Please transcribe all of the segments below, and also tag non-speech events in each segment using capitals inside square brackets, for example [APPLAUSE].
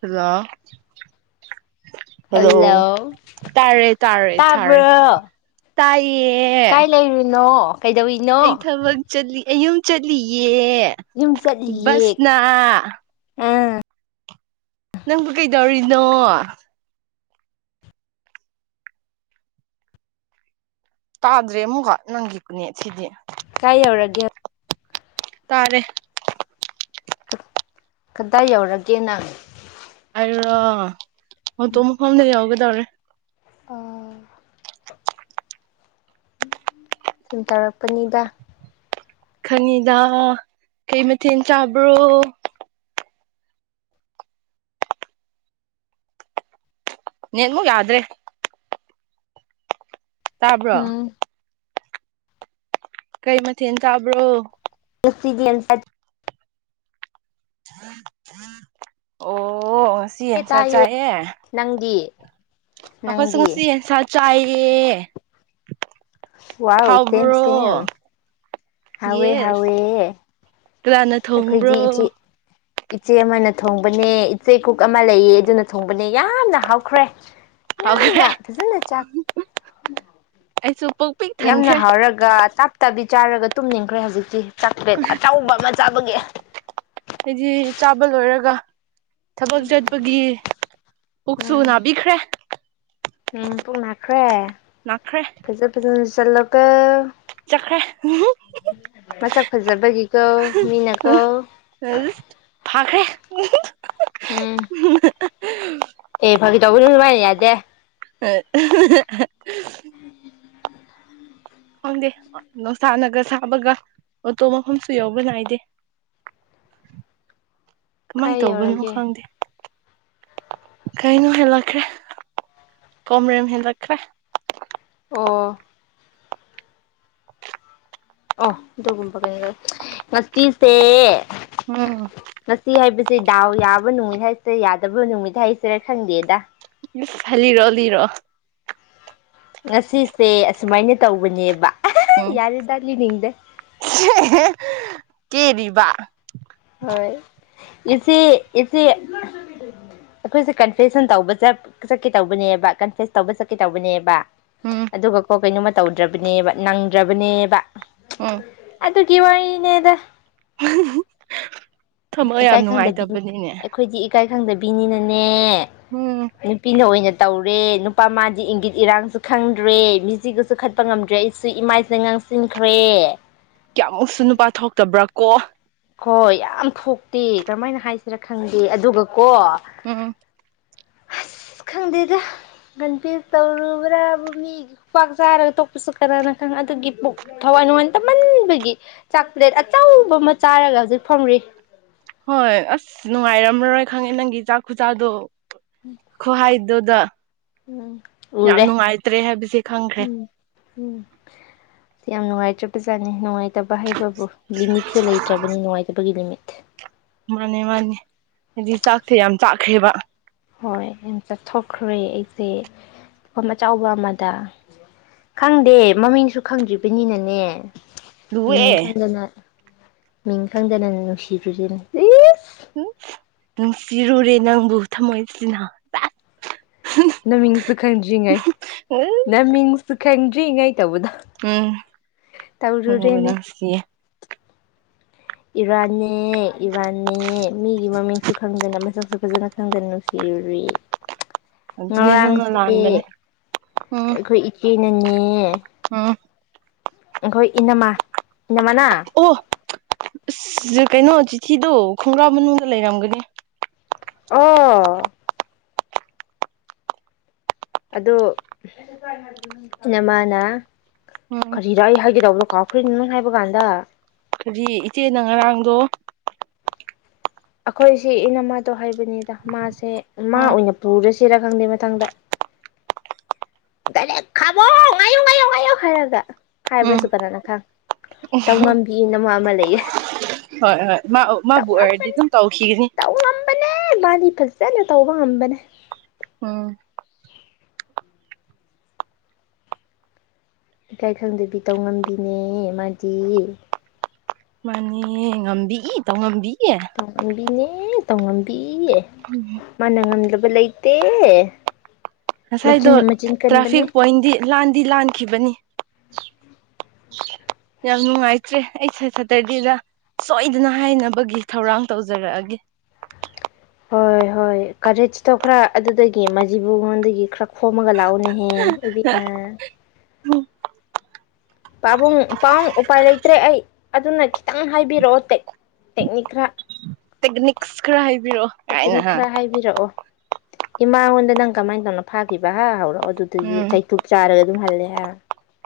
hello hello ꯇꯥꯔꯦ ꯇꯥꯕ꯭ꯔꯣ ꯇꯥꯏ ꯀꯥꯏ ꯂꯩꯔꯤꯅꯣ ꯑꯩ ꯀꯩꯗꯧꯔꯤꯅꯣ ꯊꯕꯛ ꯆꯠꯂꯤ ꯑꯩ ꯌꯨꯝ ꯆꯠꯂꯤꯌꯦ ꯌꯦ ꯌꯨꯝ ꯕꯁ ꯆꯠꯂꯤꯌꯦ ꯅ ꯑꯥ ꯅꯪꯕꯨ ꯀꯩꯗꯧꯔꯤꯅꯣ ꯇꯥꯗ꯭ꯔꯦ ꯑꯃꯨꯛꯀ ꯅꯪꯒꯤ ꯅꯦꯠꯁꯤꯗꯤ ꯀꯥꯏ ꯌꯧꯔꯒꯦ ꯇꯥꯔꯦ ꯀꯗꯥꯏ ꯌꯧꯔꯒꯦ ꯅꯪ ꯑꯩꯔꯣ ꯃꯟꯇꯣꯞ ꯃꯐꯝ ꯌꯧ ꯗꯔ ꯑꯣ ꯁꯨꯝ ꯇꯧꯔꯛꯄꯅꯤꯗ ꯈꯪꯏꯗꯥ ꯀꯩ ꯃꯊꯦꯜ ꯆꯥꯕ꯭ꯔꯣ ꯅꯦꯠꯃꯨꯛ ꯌꯥꯗ꯭ꯔꯦ ꯇꯥꯕ꯭ꯔꯣ ꯎꯝ ꯀꯩ ꯃꯊꯦꯜ ꯆꯥꯕ꯭ꯔꯣ [UNINTELLIGIBLE] ꯑꯣ ꯉꯁꯤ ꯑꯦ ꯌꯦꯟꯁꯥ ꯇꯥꯏꯌꯦ ꯆꯥꯏꯌꯦ ꯅꯪꯗꯤ ꯑꯩꯈꯣꯏꯁꯨ ꯅꯪꯗꯤ ꯉꯁꯤ ꯌꯦꯟꯁ ꯆꯥꯏ ꯌꯦ ꯋꯥꯎ ꯁꯦꯝ ꯁꯦꯝ ꯍꯥꯎꯋꯦ ꯌꯦꯁ ꯍꯥꯎꯋꯦ ꯀꯅꯥꯅ ꯊꯣꯡꯕ꯭ꯔꯣ ꯑꯩꯈꯣꯏꯒꯤ ꯏꯆꯦ ꯏꯆꯦ ꯑꯃꯅ ꯊꯣꯡꯕꯅꯦ ꯏꯆꯦ ꯀꯨꯛ ꯑꯃ ꯂꯩꯌꯦ ꯑꯗꯨꯅ ꯊꯣꯡꯕꯅꯦ ꯌꯥꯝꯅ ꯍꯥꯎꯈ꯭ꯔꯦ ꯍꯥꯎꯈ꯭ꯔꯦ ꯌꯥꯝꯅ ꯐꯖꯅ ꯆꯥꯛ ꯑꯩꯁꯨ ꯄꯨꯛ ꯄꯤꯛ ꯌꯥꯝꯅ ꯊꯟꯈ꯭ꯔꯦ ꯍꯥꯎꯔꯒ ꯇꯥꯞ ꯇꯕꯤ ꯆꯥꯔꯒ ꯇꯨꯝꯅꯤꯡꯈ꯭ꯔꯦ ꯍꯧꯖꯤꯛꯇꯤ ꯆꯥꯛ ꯄ꯭ꯂꯦꯠ ꯑꯆꯧꯕ ꯑꯃ ꯆꯥꯕꯒꯤ ꯑꯩꯗꯤ ꯆꯥꯕ ꯂꯣꯏꯔꯒ ꯊꯕꯛ ꯆꯠꯄꯒꯤ ꯄꯨꯛꯁꯨ ꯎꯝ ꯅꯥꯕꯤꯈ꯭ꯔꯦ ꯎꯝ ꯄꯨꯛ ꯅꯥꯈ꯭ꯔꯦ ꯅꯥꯈ꯭ꯔꯦ ꯐꯖ ꯐꯖꯅ ꯆꯠ ꯆꯠꯂꯣꯀꯣ ꯆꯠꯈ꯭ꯔꯦ ꯃꯁꯛ ꯐꯖꯕꯒꯤ ꯀꯣ ꯃꯤꯅ ꯀꯣ ꯐꯥꯈ꯭ꯔꯦ ꯎꯝ ꯍꯥ [INAUDIBLE] ꯑꯦ ꯐꯥꯒꯤ ꯇꯧꯕꯁꯨ ꯁꯃꯥꯏ ꯌꯥ ꯗꯦ [INAUDIBLE] ꯈꯪꯗꯦ ꯅꯨꯡꯁꯥꯅꯒ ꯁꯥꯕꯒ ꯑꯣꯇꯣ ꯃꯐꯝꯁꯨ ꯌꯧꯕ ꯅꯥꯏꯗꯦ ꯀꯃꯥꯏ ꯀꯥꯏ ꯇꯧꯕꯅꯣ ꯌꯧꯔꯒꯦ ꯈꯪꯗꯦ ꯀꯩꯅꯣ ꯍꯦꯜꯂꯛꯈ꯭ꯔꯦ ꯀꯣꯝꯔꯦꯝ ꯍꯦꯜꯂꯛꯈ꯭ꯔꯦ ꯑꯣ [INAUDIBLE] ꯑꯣ ꯑꯗꯨꯒꯨꯝꯕ ꯀꯩꯅꯣꯔ ꯉꯁꯤꯁꯦ ꯎꯝ ꯉꯁꯤ ꯍꯥꯏꯕꯁꯤ ꯗꯥꯎ ꯌꯥꯕ ꯅꯨꯃꯤꯠ ꯍꯥꯏꯁꯤ ꯌꯥꯗꯕ ꯅꯨꯃꯤꯠ ꯍꯥꯏꯁꯤꯔꯥ ꯈꯪꯗꯦꯗ ꯏꯁ ꯍ ꯂꯤꯔꯛꯑꯣ ꯂꯤꯔꯛꯑꯣ ꯉꯁꯤꯁꯦ ꯑꯁꯨꯃꯥꯏꯅ ꯇꯧꯕꯅꯦꯕ ꯑꯥꯍꯥꯍꯥ ꯎꯝ ꯌꯥꯔꯦꯗ ꯂꯤꯅꯤꯡꯗꯦ ꯀꯦꯔꯤꯕ ꯍꯣꯏ ꯏꯆꯦ ꯏꯆꯦ ꯑꯩꯈꯣꯏꯁꯦ ꯀꯟꯐꯦꯁꯁꯟ ꯇꯧꯕ ꯆꯠ ꯆꯠꯀꯦ ꯇꯧꯕꯅꯦꯕ ꯀꯟꯐꯦꯁ ꯇꯧꯕ ꯆꯠꯀꯦ ꯇꯧꯕꯅꯦꯕ ꯎꯝ ꯑꯗꯨꯒ ꯀꯣ ꯀꯩꯅꯣꯝꯃ ꯇꯧꯗ꯭ꯔꯕꯅꯦꯕ ꯅꯪꯗ꯭ꯔꯕꯅꯦꯕ ꯎꯝ ꯑꯗꯨꯒꯤ ꯋꯔꯤꯅꯦꯗ ꯍꯝꯍꯝꯍꯝ [INAUDIBLE] ꯊꯃꯣꯏ ꯌꯥꯝ ꯏꯀꯥꯏ ꯈꯪꯗꯕꯤ ꯅꯨꯡꯉꯥꯏꯇꯕꯅꯤꯅꯦ ꯑꯩꯈꯣꯏꯗꯤ ꯏꯀꯥꯏ ꯈꯪꯗꯕꯤꯅꯤꯅꯅꯦ ꯎꯝ ꯅꯨꯄꯤꯅ ꯑꯣꯏꯅ ꯇꯧꯔꯦ ꯅꯨꯄꯥ ꯃꯥꯗꯤ ꯏꯪꯒꯤꯠ ꯏꯔꯥꯡꯁꯨ ꯈꯪꯗ꯭ꯔꯦ ꯃꯤꯆꯤꯒꯁꯨ ꯈꯠꯄ ꯉꯝꯗ꯭ꯔꯦ ꯑꯩꯁꯨ ꯏꯃꯥꯏꯁꯦ ꯉꯥꯡꯁꯤꯟꯈ꯭ꯔꯦ ꯀꯌꯥꯃꯨꯛꯁꯨ ꯅꯨꯄꯥ ꯊꯣꯛꯇꯕ꯭ꯔꯥ ꯀꯣ ꯍꯣꯏ ꯌꯥꯝ ꯊꯣꯛꯇꯦ ꯀꯔꯝꯍꯥꯏꯅ ꯍꯥꯏꯁꯤꯔꯥ ꯈꯪꯗꯦ ꯑꯗꯨꯒ ꯀꯣ ꯎꯝ ꯑꯁ ꯈꯪꯗꯦꯗ ꯀꯟꯄ꯭ꯌꯥꯔ ꯇꯧꯔꯨꯕ꯭ꯔꯥ ꯃꯤ ꯈꯨꯄꯥꯛ ꯆꯥꯔꯒ ꯇꯣꯛꯄꯁꯨ ꯀꯅꯥꯅ ꯈꯪ ꯑꯗꯨꯒꯤ ꯊꯋꯥꯏ ꯅꯨꯡꯉꯏ ꯇꯝꯃꯟꯕꯒꯤ ꯆꯥꯛꯄ꯭ꯂꯦꯠ ꯑꯆꯧꯕ ꯑꯃ ꯆꯥꯔꯒ ꯍꯧꯖꯤꯛ ꯐꯝꯔꯤ ꯍꯣꯏ ꯑꯁ ꯅꯨꯡꯉꯥꯏꯔꯝꯃꯔꯣꯏ ꯈꯪꯉꯦ ꯅꯪꯒꯤ ꯆꯥꯛ ꯈꯨꯆꯥꯗꯣ ꯈꯨ ꯍꯥꯏ ꯑꯗꯨꯗ ꯎꯝ ꯌꯥꯝ ꯎꯔꯦ ꯅꯨꯡꯉꯥꯏꯇ꯭ꯔꯦ ꯍꯥꯏꯕꯁꯦ ꯈꯪꯈ꯭ꯔꯦ ꯎꯝ ꯎꯝ ꯌꯥꯝ ꯅꯨꯡꯉꯥꯏꯇ꯭ꯔꯥ ꯄꯖꯥꯅꯤ ꯅꯨꯡꯉꯥꯏꯇ ꯅꯨꯡꯉꯏꯇꯕ ꯍꯥꯏꯕꯕꯨ ꯂꯤꯃꯤꯠꯁꯦ ꯂꯩꯇ꯭ꯔꯕꯅꯤ ꯅꯨꯡꯉꯥꯏꯇꯕꯒꯤ ꯂꯤꯃꯤꯠ ꯃꯥꯅꯦ ꯃꯥꯅꯦ ꯍꯥꯏꯗꯤ ꯆꯥꯛꯁꯦ ꯌꯥꯝ ꯆꯥꯈ꯭ꯔꯦꯕ ꯍꯣꯏ ꯌꯥꯝ ꯆꯥꯊꯣꯛꯈ꯭ꯔꯦ ꯑꯩꯁꯦ ꯄꯨꯈꯝ ꯑꯆꯧꯕ ꯑꯃꯗ ꯈꯪꯗꯦ ꯃꯃꯤꯡꯁꯨ ꯈꯪꯗ꯭ꯔꯤꯕꯅꯤꯅꯅꯦ ꯃꯤꯡ ꯂꯨꯑꯦ ꯈꯪꯗꯅ ꯃꯤꯡ ꯈꯪꯗꯅꯅ ꯅꯨꯡꯁꯤꯈ꯭ꯔꯤꯁꯤꯅꯦ ꯎꯝ ꯅꯨꯡꯁꯤꯔꯨꯔꯦ ꯅꯪꯕꯨ ꯊꯝꯃꯣꯏꯁꯤꯅ ꯅꯃꯤꯡꯁꯨ ꯈꯪꯗ꯭ꯔꯤꯉꯩ ꯃꯤꯡꯁꯨ ꯈꯪꯗ꯭ꯔꯤꯉꯩ ꯇꯧꯕꯗꯣ ꯎꯝ ꯅꯪꯕꯨ ꯇꯧꯔꯨꯔꯦꯅꯦ ꯅꯨꯡꯁꯤꯌꯦ ꯏꯔꯥꯟꯅꯦ ꯏꯔꯥꯟꯅꯦ ꯃꯤꯒꯤ ꯃꯃꯤꯡꯁꯨ ꯈꯪꯗꯅ ꯃꯁꯛꯁꯨ ꯐꯖꯅ ꯈꯪꯗꯅ ꯅꯨꯡꯁꯤꯔꯨꯔꯤ ꯑꯗꯨꯅꯦ ꯅꯪꯅ ꯉꯔꯥꯡꯁꯦ ꯂꯥꯟꯕꯅꯦ ꯎꯝ ꯑꯩꯈꯣꯏ ꯏꯆꯦ ꯑꯩꯅꯥꯅꯦ ꯎꯝ ꯑꯩꯈꯣꯏ ꯏꯅꯝꯃꯥ ꯏꯅꯝꯃꯅꯥ ꯑꯣ ꯑꯁ ꯀꯩꯅꯣ ꯆꯤꯊꯤꯗꯣ ꯈꯣꯡꯒ꯭ꯔꯥꯎ ꯃꯅꯨꯡꯗ ꯂꯩꯔꯝꯒꯅꯤ ꯑꯣ ꯑꯗꯣ ꯏꯅꯝꯃꯥꯅ ꯎꯝ ꯀꯔꯤꯔꯥ ꯑꯩ ꯍꯥꯏꯒꯦ ꯇꯧꯕꯗꯣ ꯀꯥꯎꯈ꯭ꯔꯦ ꯅꯪ ꯍꯥꯏꯕ ꯀꯥꯟꯗ ꯍꯥꯏꯗꯤ ꯏꯆꯦꯅ ꯉꯔꯥꯡꯗꯣ ꯑꯩꯈꯣꯏꯁꯤ ꯏꯅꯝꯃꯗꯣ ꯍꯥꯏꯕꯅꯤꯗ ꯃꯥꯁꯦ ꯃꯥ ꯎꯝ ꯑꯣꯏꯅ ꯄꯨꯔꯁꯤ ꯁꯤꯔꯥ ꯈꯪꯗꯦ ꯃꯊꯪꯗ ꯗꯥꯏꯔꯦꯛ ꯈꯥꯝꯃꯣ ꯉꯥꯏꯌꯣ ꯉꯥꯏꯌꯣ ꯍꯥꯏꯔꯒ ꯍꯥꯏꯕ꯭ꯔꯁꯨ ꯀꯅꯥꯅ ꯈꯪ ꯑꯣ ꯏꯅꯝꯃ ꯑꯃ ꯂꯩꯌꯦ ꯍꯣꯏ ꯍꯣꯏ ꯃꯥ ꯃꯥꯕꯨ ꯑꯣꯏꯔꯗꯤ ꯑꯗꯨꯝ ꯇꯧꯈꯤꯒꯅꯤ ꯑꯦ ꯃꯥꯗꯤ ꯐꯖꯅ ꯇꯧꯕ ꯉꯝꯕꯅꯦ ꯎꯝ ꯏꯀꯥꯏ ꯈꯪꯗꯕꯤ ꯇꯧꯉꯝꯕꯤꯅꯦ ꯃꯥꯗꯤ ꯑꯦ ꯉꯝꯕꯤꯏ ꯇꯧꯉꯝꯕꯤ ꯇꯧꯉꯝꯕꯤꯅꯦ ꯅꯦ ꯇꯣꯡꯉꯝꯕꯤ ꯏ ꯎꯝ ꯃꯅꯥ ꯉꯝꯗꯔꯥ ꯕ ꯂꯩꯇꯦ ꯉꯁꯥꯏꯗꯣ ꯃꯆꯤꯟꯅ ꯃꯆꯤꯟ ꯇ꯭ꯔꯥꯐꯤꯛ ꯀꯟꯕꯅꯦ ꯄꯣꯏꯟꯗꯤ ꯂꯥꯟꯗꯤ ꯂꯥꯟꯈꯤꯕꯅꯤ ꯌꯥꯝ ꯅꯨꯡꯉꯥꯏꯇ꯭ꯔꯦ ꯑꯩꯁꯦ ꯁꯇꯔꯗꯦꯗ ꯁꯣꯏꯗꯅ ꯍꯥꯏꯅꯕꯒꯤ ꯊꯧꯔꯥꯡ ꯇꯧꯖꯔꯛꯑꯒꯦ ꯍꯣꯏ ꯍꯣꯏ ꯀꯔꯦꯁꯇꯣ ꯈꯔ ꯑꯗꯨꯗꯒꯤ ꯃꯖꯤꯕꯨꯉꯣꯟꯗꯒꯤ ꯈꯔ ꯈꯣꯝꯃꯒ ꯂꯥꯛꯎꯅꯦꯍꯦ ꯏꯕꯦꯝꯃ ꯄꯥꯕꯨꯡ ꯄꯥꯕꯨꯡ ꯎꯄꯥꯏ ꯂꯩꯇ꯭ꯔꯦ ꯑꯩ ꯑꯗꯨꯅ ꯈꯤꯇꯪ ꯍꯥꯏꯕꯤꯔꯛꯑꯣ ꯇꯦꯛꯅꯤꯛ ꯈꯔ ꯇꯦꯛꯅꯤꯛꯁ ꯈꯔ ꯍꯥꯏꯕꯤꯔꯛꯑꯣ ꯀꯥꯏꯅ ꯇꯦꯛꯀꯅꯤꯛ ꯍꯥꯏ ꯈꯔ ꯍꯥꯏꯕꯤꯔꯛꯑꯣ ꯏꯃꯥꯉꯣꯟꯗ ꯅꯪ ꯀꯃꯥꯏꯅ ꯇꯧꯅ ꯐꯥꯈꯤꯕ ꯍꯥ ꯍꯧꯔꯣ ꯑꯗꯨꯗꯒꯤꯗꯤ ꯎꯝ ꯆꯩꯇꯨꯞ ꯆꯥꯔꯅꯤ ꯑꯗꯨꯝ ꯍꯜꯂꯦ ꯍꯥꯏꯔꯣ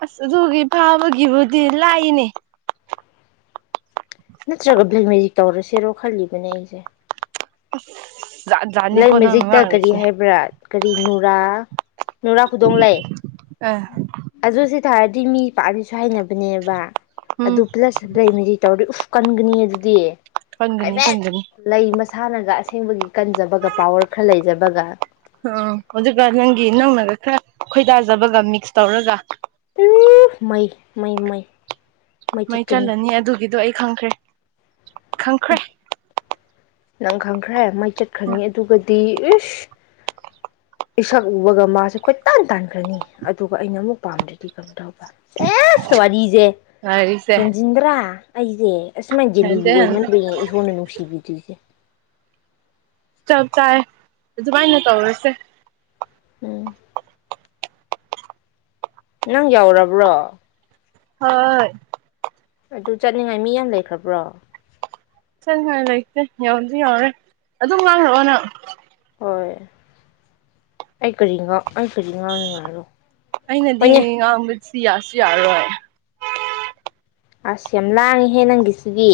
ꯑꯁ ꯑꯗꯨꯒꯤ ꯐꯥꯕꯒꯤꯕꯨꯗꯤ ꯂꯥꯏꯅꯦ ꯅꯠꯇ꯭ꯔꯒ ꯕ꯭ꯂꯦꯛ ꯃꯦꯖꯤꯛ ꯇꯧꯔꯁꯤꯔꯣ ꯈꯜꯂꯤꯕꯅꯦ ꯑꯩꯁꯦ [INAUDIBLE] ꯕꯂꯦꯛ ꯅꯪꯅ ꯃꯦꯖꯤꯛꯇ ꯀꯔꯤ ꯉꯥꯡꯔꯤꯁꯦ ꯍꯥꯏꯕ꯭ꯔꯥ ꯀꯔꯤ ꯅꯨꯔꯥ ꯅꯨꯔꯥ ꯈꯨꯗꯣꯡꯂꯩ ꯑ ꯑꯗꯨꯗꯤ ꯇꯥꯔꯗꯤ ꯃꯤ ꯄꯥꯅꯤꯁꯨ ꯍꯥꯏꯅꯕ ꯅꯦꯕ ꯎꯝ ꯑꯗꯨ ꯄ꯭ꯂꯁ ꯂꯩꯃꯤꯗꯤ ꯇꯧꯔꯤ ꯎ ꯀꯟꯒꯅꯤ ꯑꯗꯨꯗꯤ ꯀꯪꯒꯅꯤ ꯀꯪꯖꯅꯤ ꯃꯥꯟꯅꯒ ꯑꯁꯦꯡꯕꯒꯤ ꯀꯟ ꯐꯖꯕꯒ ꯄꯋꯔ ꯈꯔ ꯂꯩꯖꯕꯒ ꯑ ꯑꯗꯨꯒ ꯅꯪꯒꯤ ꯅꯧꯅꯒ ꯈꯔ ꯈꯣꯏꯗꯥꯖꯕꯒ ꯃꯤꯛꯁ ꯇꯧꯔꯒ ꯎ ꯃꯩ ꯃꯩ ꯃꯩ ꯃꯩ ꯆꯜꯂꯅꯤ ꯑꯗꯨꯒꯤꯗꯣ ꯑꯩ ꯈꯪꯈ꯭ꯔꯦ ꯈꯪꯈ꯭ꯔꯦ ꯅꯪ ꯈꯪꯈ꯭ꯔꯦ ꯃꯩ ꯆꯠꯈꯅꯤ ꯑꯗꯨꯒꯗꯤ ꯏꯁ ꯏꯁꯛ ꯎꯕꯒ ꯃꯥꯁꯨ ꯀꯣꯏ ꯇꯥꯟ ꯇꯥꯟꯈ꯭ꯔꯅꯤ ꯑꯗꯨꯒ ꯑꯩꯅ ꯑꯃꯨꯛ ꯄꯥꯝꯗ꯭ꯔꯗꯤ ꯀꯩꯅꯝ ꯇꯧꯕ ꯋꯥꯔꯤꯁꯦ ꯂꯥꯏꯔꯤꯛꯁꯦ ꯍꯦꯟꯖꯤꯟꯕ꯭ꯔꯥ ꯑꯩ ꯁꯦ ꯑꯁꯨꯃꯥꯏꯅꯗꯤ ꯍꯟꯗꯦ ꯂꯨꯔꯨꯑꯣꯏ ꯍꯟꯗꯦ ꯃꯔꯝꯗꯤ ꯏꯁꯣꯔꯅ ꯅꯨꯡꯁꯤꯕꯤꯗ꯭ꯔꯤꯁꯦ ꯆꯞ ꯆꯥꯏ ꯑꯗꯨꯃꯥꯏꯅ ꯇꯧꯔꯁꯦ ꯎꯝ ꯅꯪ ꯌꯥꯎꯔꯕ꯭ꯔꯣ ꯍꯣꯏ ꯑꯗꯨ ꯆꯠꯅꯤꯡꯉꯥꯏ ꯃꯤ ꯌꯥꯝ ꯂꯩꯈ꯭ꯔꯕ꯭ꯔꯣ ꯆꯠꯉꯥꯏ ꯂꯩꯇꯦ ꯌꯥꯝꯁꯨ ꯌꯥꯝꯃꯦ ꯑꯗꯨꯝ ꯉꯥꯡꯂꯛꯑꯣꯅꯪ ꯍꯣꯏ ꯑꯩ ꯀꯔꯤ ꯉ ꯑꯩ ꯀꯔꯤ ꯉꯥꯡꯉꯥꯏꯔꯣ ꯑꯩꯅꯗꯤ ꯉꯥꯡꯕ ꯁꯤꯌꯥꯁꯤ ꯁꯤꯌꯥꯔ ꯑꯁ ꯌꯥꯝ ꯂꯥꯡꯉꯤꯍꯦ ꯅꯪꯒꯤꯁꯤꯗꯤ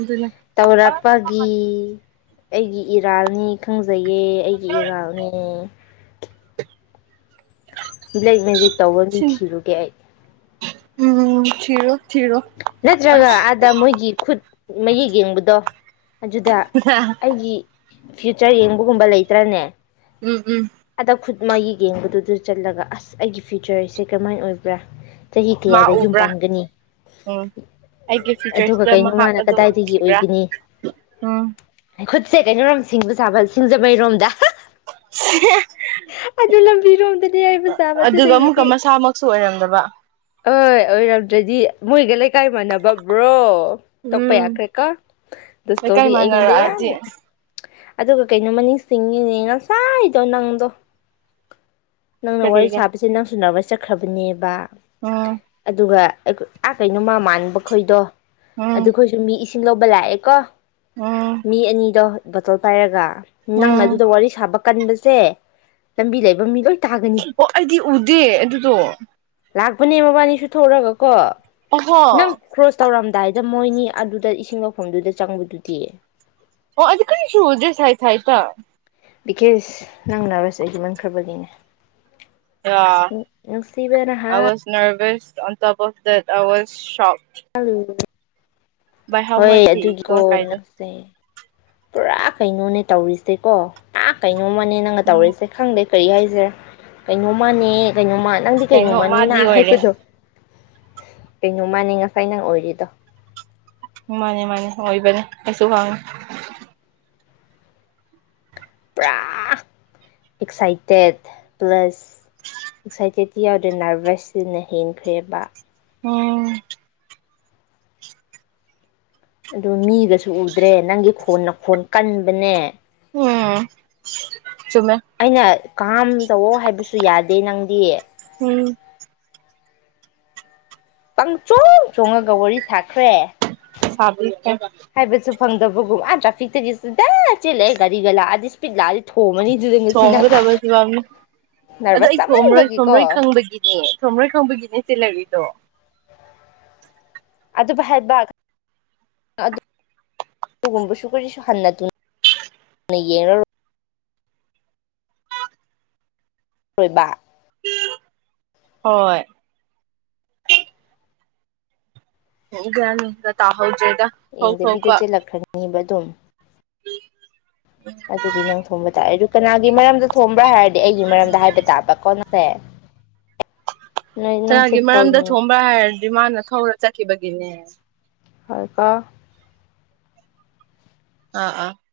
ꯑꯗꯨꯅꯦ ꯇꯧꯔꯛꯄꯒꯤ ꯑꯩꯒꯤ ꯏꯔꯥꯜꯅꯤ ꯈꯪꯖꯩꯌꯦ ꯑꯩꯒꯤ ꯏꯔꯥꯜꯅꯦ [UNINTELLIGIBLE] ꯃꯤꯂꯩ ꯃꯦꯖꯤꯛ ꯇꯧꯕꯔ ꯃꯤ ꯁꯤ ꯊꯤꯔꯨꯒꯦ ꯑꯩ ꯎꯝ ꯊꯤꯔꯨꯔꯣ ꯅꯠꯇ꯭ꯔꯒ ꯑꯥꯗ ꯃꯣꯏꯒꯤ ꯈꯨꯠ ꯃꯌꯦꯛ ꯌꯦꯡꯕꯗꯣ ꯑꯗꯨꯗ ꯑꯩꯒꯤ ꯐ꯭ꯌꯨꯆꯔ ꯌꯦꯡꯕꯒꯨꯝꯕ ꯂꯩꯇ꯭ꯔꯅꯦ ꯎꯝ ꯎꯝ ꯑꯗ ꯈꯨꯠ ꯃꯥꯒꯤ ꯌꯦꯡꯕꯗꯨꯗ ꯆꯜꯂꯒ ꯑꯁ ꯑꯩꯒꯤ ꯐꯤꯌꯨꯆꯔꯁꯦ ꯀꯃꯥꯏ ꯑꯣꯏꯕ꯭ꯔꯥ ꯆꯍꯤ ꯃꯥ ꯀꯌꯥꯗ ꯌꯨꯝ ꯎꯕ꯭ꯔꯥ ꯄꯥꯟꯒꯅꯤ ꯎꯝ ꯑꯩꯒꯤ ꯑꯗꯨꯒ ꯐꯤꯌꯨꯆꯔꯁꯤꯗ ꯀꯩꯅꯣ ꯃꯍꯥꯛ ꯃꯥꯅ ꯑꯗꯣ ꯀꯗꯥꯏꯗꯒꯤ ꯎꯈꯤꯕ꯭ꯔꯥ ꯎꯝ ꯑꯩ ꯈꯨꯠꯁꯦ ꯀꯩꯅꯣ ꯌꯥꯝ ꯁꯤꯡꯕ ꯁꯥꯕ ꯁꯤꯡꯖꯃꯩꯔꯣꯝꯗ ꯑꯗꯨꯅ ꯑꯗꯨꯒ ꯑꯃꯨꯛꯀ ꯃꯁꯥꯃꯛꯁꯨ ꯑꯣꯏꯔꯝꯗꯕ ꯑ ꯑꯣꯏꯔꯝꯗ꯭ꯔꯗꯤ ꯃꯣꯏꯒ ꯏꯀꯥꯏ ꯃꯥꯟꯅꯕꯕ꯭ꯔꯣ ꯇꯛꯄ ꯎꯝ ꯌꯥꯈ꯭ꯔꯦ ꯀꯣ ꯑꯗꯨ ꯂꯩꯀꯥꯏ ꯏꯁꯇꯣꯔꯤ ꯑꯩꯉꯣꯟꯗ ꯃꯥꯟꯅꯔꯛꯑꯗꯤ ꯌꯥꯝꯅ ꯑꯗꯨꯒ ꯀꯩꯅꯣꯃꯅꯤꯁꯤꯡꯉꯤꯅꯦ ꯉꯁꯥꯏ ꯇꯧꯅꯪꯗꯣ ꯅꯪꯅ ꯋꯥꯔꯤ ꯀꯔꯤꯔ ꯁꯥꯕꯁꯤ ꯅꯪꯁꯨ ꯅꯕꯔꯁ ꯆꯠꯈ꯭ꯔꯕꯅꯦꯕ ꯎꯝ ꯑꯗꯨꯒ ꯑꯩꯈ ꯑꯥ ꯀꯩꯅꯣꯃ ꯃꯥꯟꯕ ꯈꯣꯏꯗꯣ ꯎꯝ ꯑꯗꯨ ꯈꯣꯏꯖꯨ ꯃꯤ ꯏꯁ ꯂꯧꯕ ꯂꯥꯑꯦ ꯀꯣ ꯎꯝ ꯃꯤ ꯑꯅꯤꯗꯣ ꯕꯇꯜ ꯄꯥꯏꯔꯒ ꯅꯪꯅ ꯎꯝ ꯑꯗꯨꯗ ꯋꯥꯔꯤ ꯁꯥꯕ ꯀꯟꯕꯁ ꯁꯦ ꯂꯝꯕꯤ ꯂꯩꯕ ꯃꯤ ꯂꯣꯏ ꯇꯥꯒꯅꯤ ꯑꯣ ꯑꯩꯗꯤ ꯎꯗꯦ ꯑꯗꯨꯗꯣ ꯂꯥꯛꯄꯅꯦ ꯃꯕꯥꯅꯤ ꯁꯨ ꯊꯣꯛꯔꯒ ꯀꯣ ꯅꯪ ꯑꯍꯣ ꯀ꯭ꯔꯣꯁ ꯇꯧꯔꯝꯗꯥꯏꯗ ꯃꯣꯏꯅꯤ ꯑꯗꯨꯗ ꯏꯁꯤꯡ ꯂꯧꯐꯝꯗꯨꯗ ꯆꯪꯕꯗꯨꯗꯤ ꯑꯣ ꯑꯩꯗꯤ ꯀꯔꯤꯁꯨ ꯎꯗꯦ ꯁꯥꯏꯠ ꯁꯥꯏꯠꯇ ꯕꯤꯀꯁ ꯅꯪ [UNINTELLIGIBLE] ꯈꯔ꯭ ꯕꯒꯤꯅꯦ ꯌꯥ ꯍꯥ ꯑꯥꯏ ꯋꯥꯁ ꯅꯔꯕꯁ [UNINTELLIGIBLE] ꯑꯥꯏ ꯋꯥꯁ ꯁꯥꯎꯠ [UNINTELLIGIBLE] ꯍꯣꯏ ꯑꯗꯨꯒꯤꯀꯣ ꯅꯪ ꯁꯦ ꯄꯨꯔꯥ ꯀꯩꯅꯣꯅꯦ ꯇꯧꯔꯤꯁꯦꯀꯣ ꯇꯥ ꯀꯩꯅꯣꯃꯅꯦ ꯅꯪꯒ ꯎꯝ ꯇꯧꯔꯤꯁꯦ ꯈꯪꯗꯦ ꯀꯔꯤ ꯍꯥꯏꯖꯤꯔ ꯀꯩꯅꯣ ꯃꯥꯅꯦ ꯀꯩꯅꯣ ꯃꯥꯥꯟ ꯅꯪꯗꯤ ꯀꯩꯅꯣ ꯀꯩꯅꯣꯃꯅꯤꯅ ꯃꯥꯗꯤ ꯑꯣꯏꯔꯦ ꯍꯥꯏꯕꯗꯣ ꯀꯩꯅꯣ ꯃꯥꯅꯤ ꯉꯁꯥꯏ ꯅꯪ ꯑꯣꯏꯔꯤꯗꯣ ꯃꯥꯅꯦ ꯃꯥꯅꯦ ꯑꯣꯏꯕꯅꯦ ꯑꯩꯁꯨ ꯈꯪꯉꯦ ꯄꯨꯔꯥ ꯑꯦꯛꯁꯥꯏꯇꯦꯠ ꯄ꯭ꯂꯁ ꯑꯦꯛꯁꯥꯏꯇꯦꯠꯇꯤ ꯌꯥꯎꯗꯅ ꯅꯔꯚꯁꯁꯤꯅ ꯍꯦꯟꯈ꯭ꯔꯦꯕ ꯎꯝ ꯑꯗꯨ ꯃꯤꯒꯁꯨ ꯎꯗ꯭ꯔꯦ ꯅꯪꯒꯤ ꯈꯣꯟꯅ ꯈꯣꯟ ꯀꯟꯕꯅꯦ ꯎꯝ ꯆꯨꯝꯃꯦ ꯑꯩꯅ ꯀꯥꯝ ꯇꯧꯑꯣ ꯍꯥꯏꯕꯁꯨ ꯌꯥꯗꯦ ꯅꯪꯗꯤ ꯎꯝ ꯄꯪ ꯆꯣꯡ ꯆꯣꯡꯉꯒ ꯋꯥꯔꯤ ꯊꯥꯈ꯭ꯔꯦ ꯁꯥꯕꯤꯈꯔ꯭ꯦ ꯐꯪꯗꯕꯒꯨꯝ ꯑꯥ ꯇ꯭ꯔꯥꯐꯤꯛꯇꯒꯤ [UNINTELLIGIBLE] ꯆꯦꯜꯂꯑꯦ ꯒꯥꯔꯤꯒ ꯂꯥꯑꯗꯤ ꯏꯁꯄꯤꯗ ꯂꯥꯛꯑꯗꯤ ꯊꯣꯝꯃꯅꯤ ꯑꯗꯨꯗ ꯉꯁꯤ ꯅꯪ ꯊꯣꯝꯒꯗꯕꯩ ꯐꯤꯕꯝꯅꯤ ꯑꯗꯣ ꯅꯔꯚꯁ ꯑꯩ ꯊꯣꯝꯔꯣꯏ ꯆꯥꯃꯟꯕꯒꯤꯀꯣ ꯊꯣꯝꯔꯣꯏ ꯈꯪꯕꯒꯤꯅꯦ ꯊꯣꯝꯔꯣꯏ ꯈꯪꯕꯒꯤꯅꯦ ꯆꯦꯜꯂꯛꯔꯤꯗꯣ ꯑꯗꯨꯕꯨ ꯍꯥꯏꯕ ꯑꯗꯨꯒꯨꯝꯕꯁꯨ ꯀꯔꯤꯁꯨ ꯍꯟꯅ ꯇꯨꯅ ꯌꯦꯡꯉꯔꯣꯏ ꯀꯣꯏꯕ ꯍꯣꯏ ꯎꯒꯅꯤꯗ ꯇꯥꯍꯣꯖꯦ ꯏꯗꯕꯤꯗ ꯆꯦꯜꯂꯛꯈ꯭ꯔꯅꯤꯡꯉꯤꯕ ꯑꯗꯨꯝ ꯑꯗꯨꯗꯤ ꯅꯪ ꯊꯣꯝꯕ ꯇꯥꯔꯦ ꯑꯗꯨ ꯀꯅꯥꯒꯤ ꯃꯔꯝꯗ ꯊꯣꯕ꯭ꯔꯥ ꯍꯥꯏꯔꯗꯤ ꯑꯩꯒꯤ ꯃꯔꯝꯗ ꯍꯥꯏꯕ ꯇꯥꯕꯀꯣ ꯅꯪ ꯁ ꯀꯅꯥꯒꯤ ꯃꯔꯝꯗ ꯊꯣꯕ꯭ꯔꯥ ꯍꯥꯏꯔꯅꯤ ꯑꯗꯨ ꯃꯥꯅ ꯊꯧꯔ ꯆꯠꯈꯤꯕꯒꯤꯅꯦ ꯍꯥꯏꯔꯀꯥ ꯑꯥ ꯑꯥ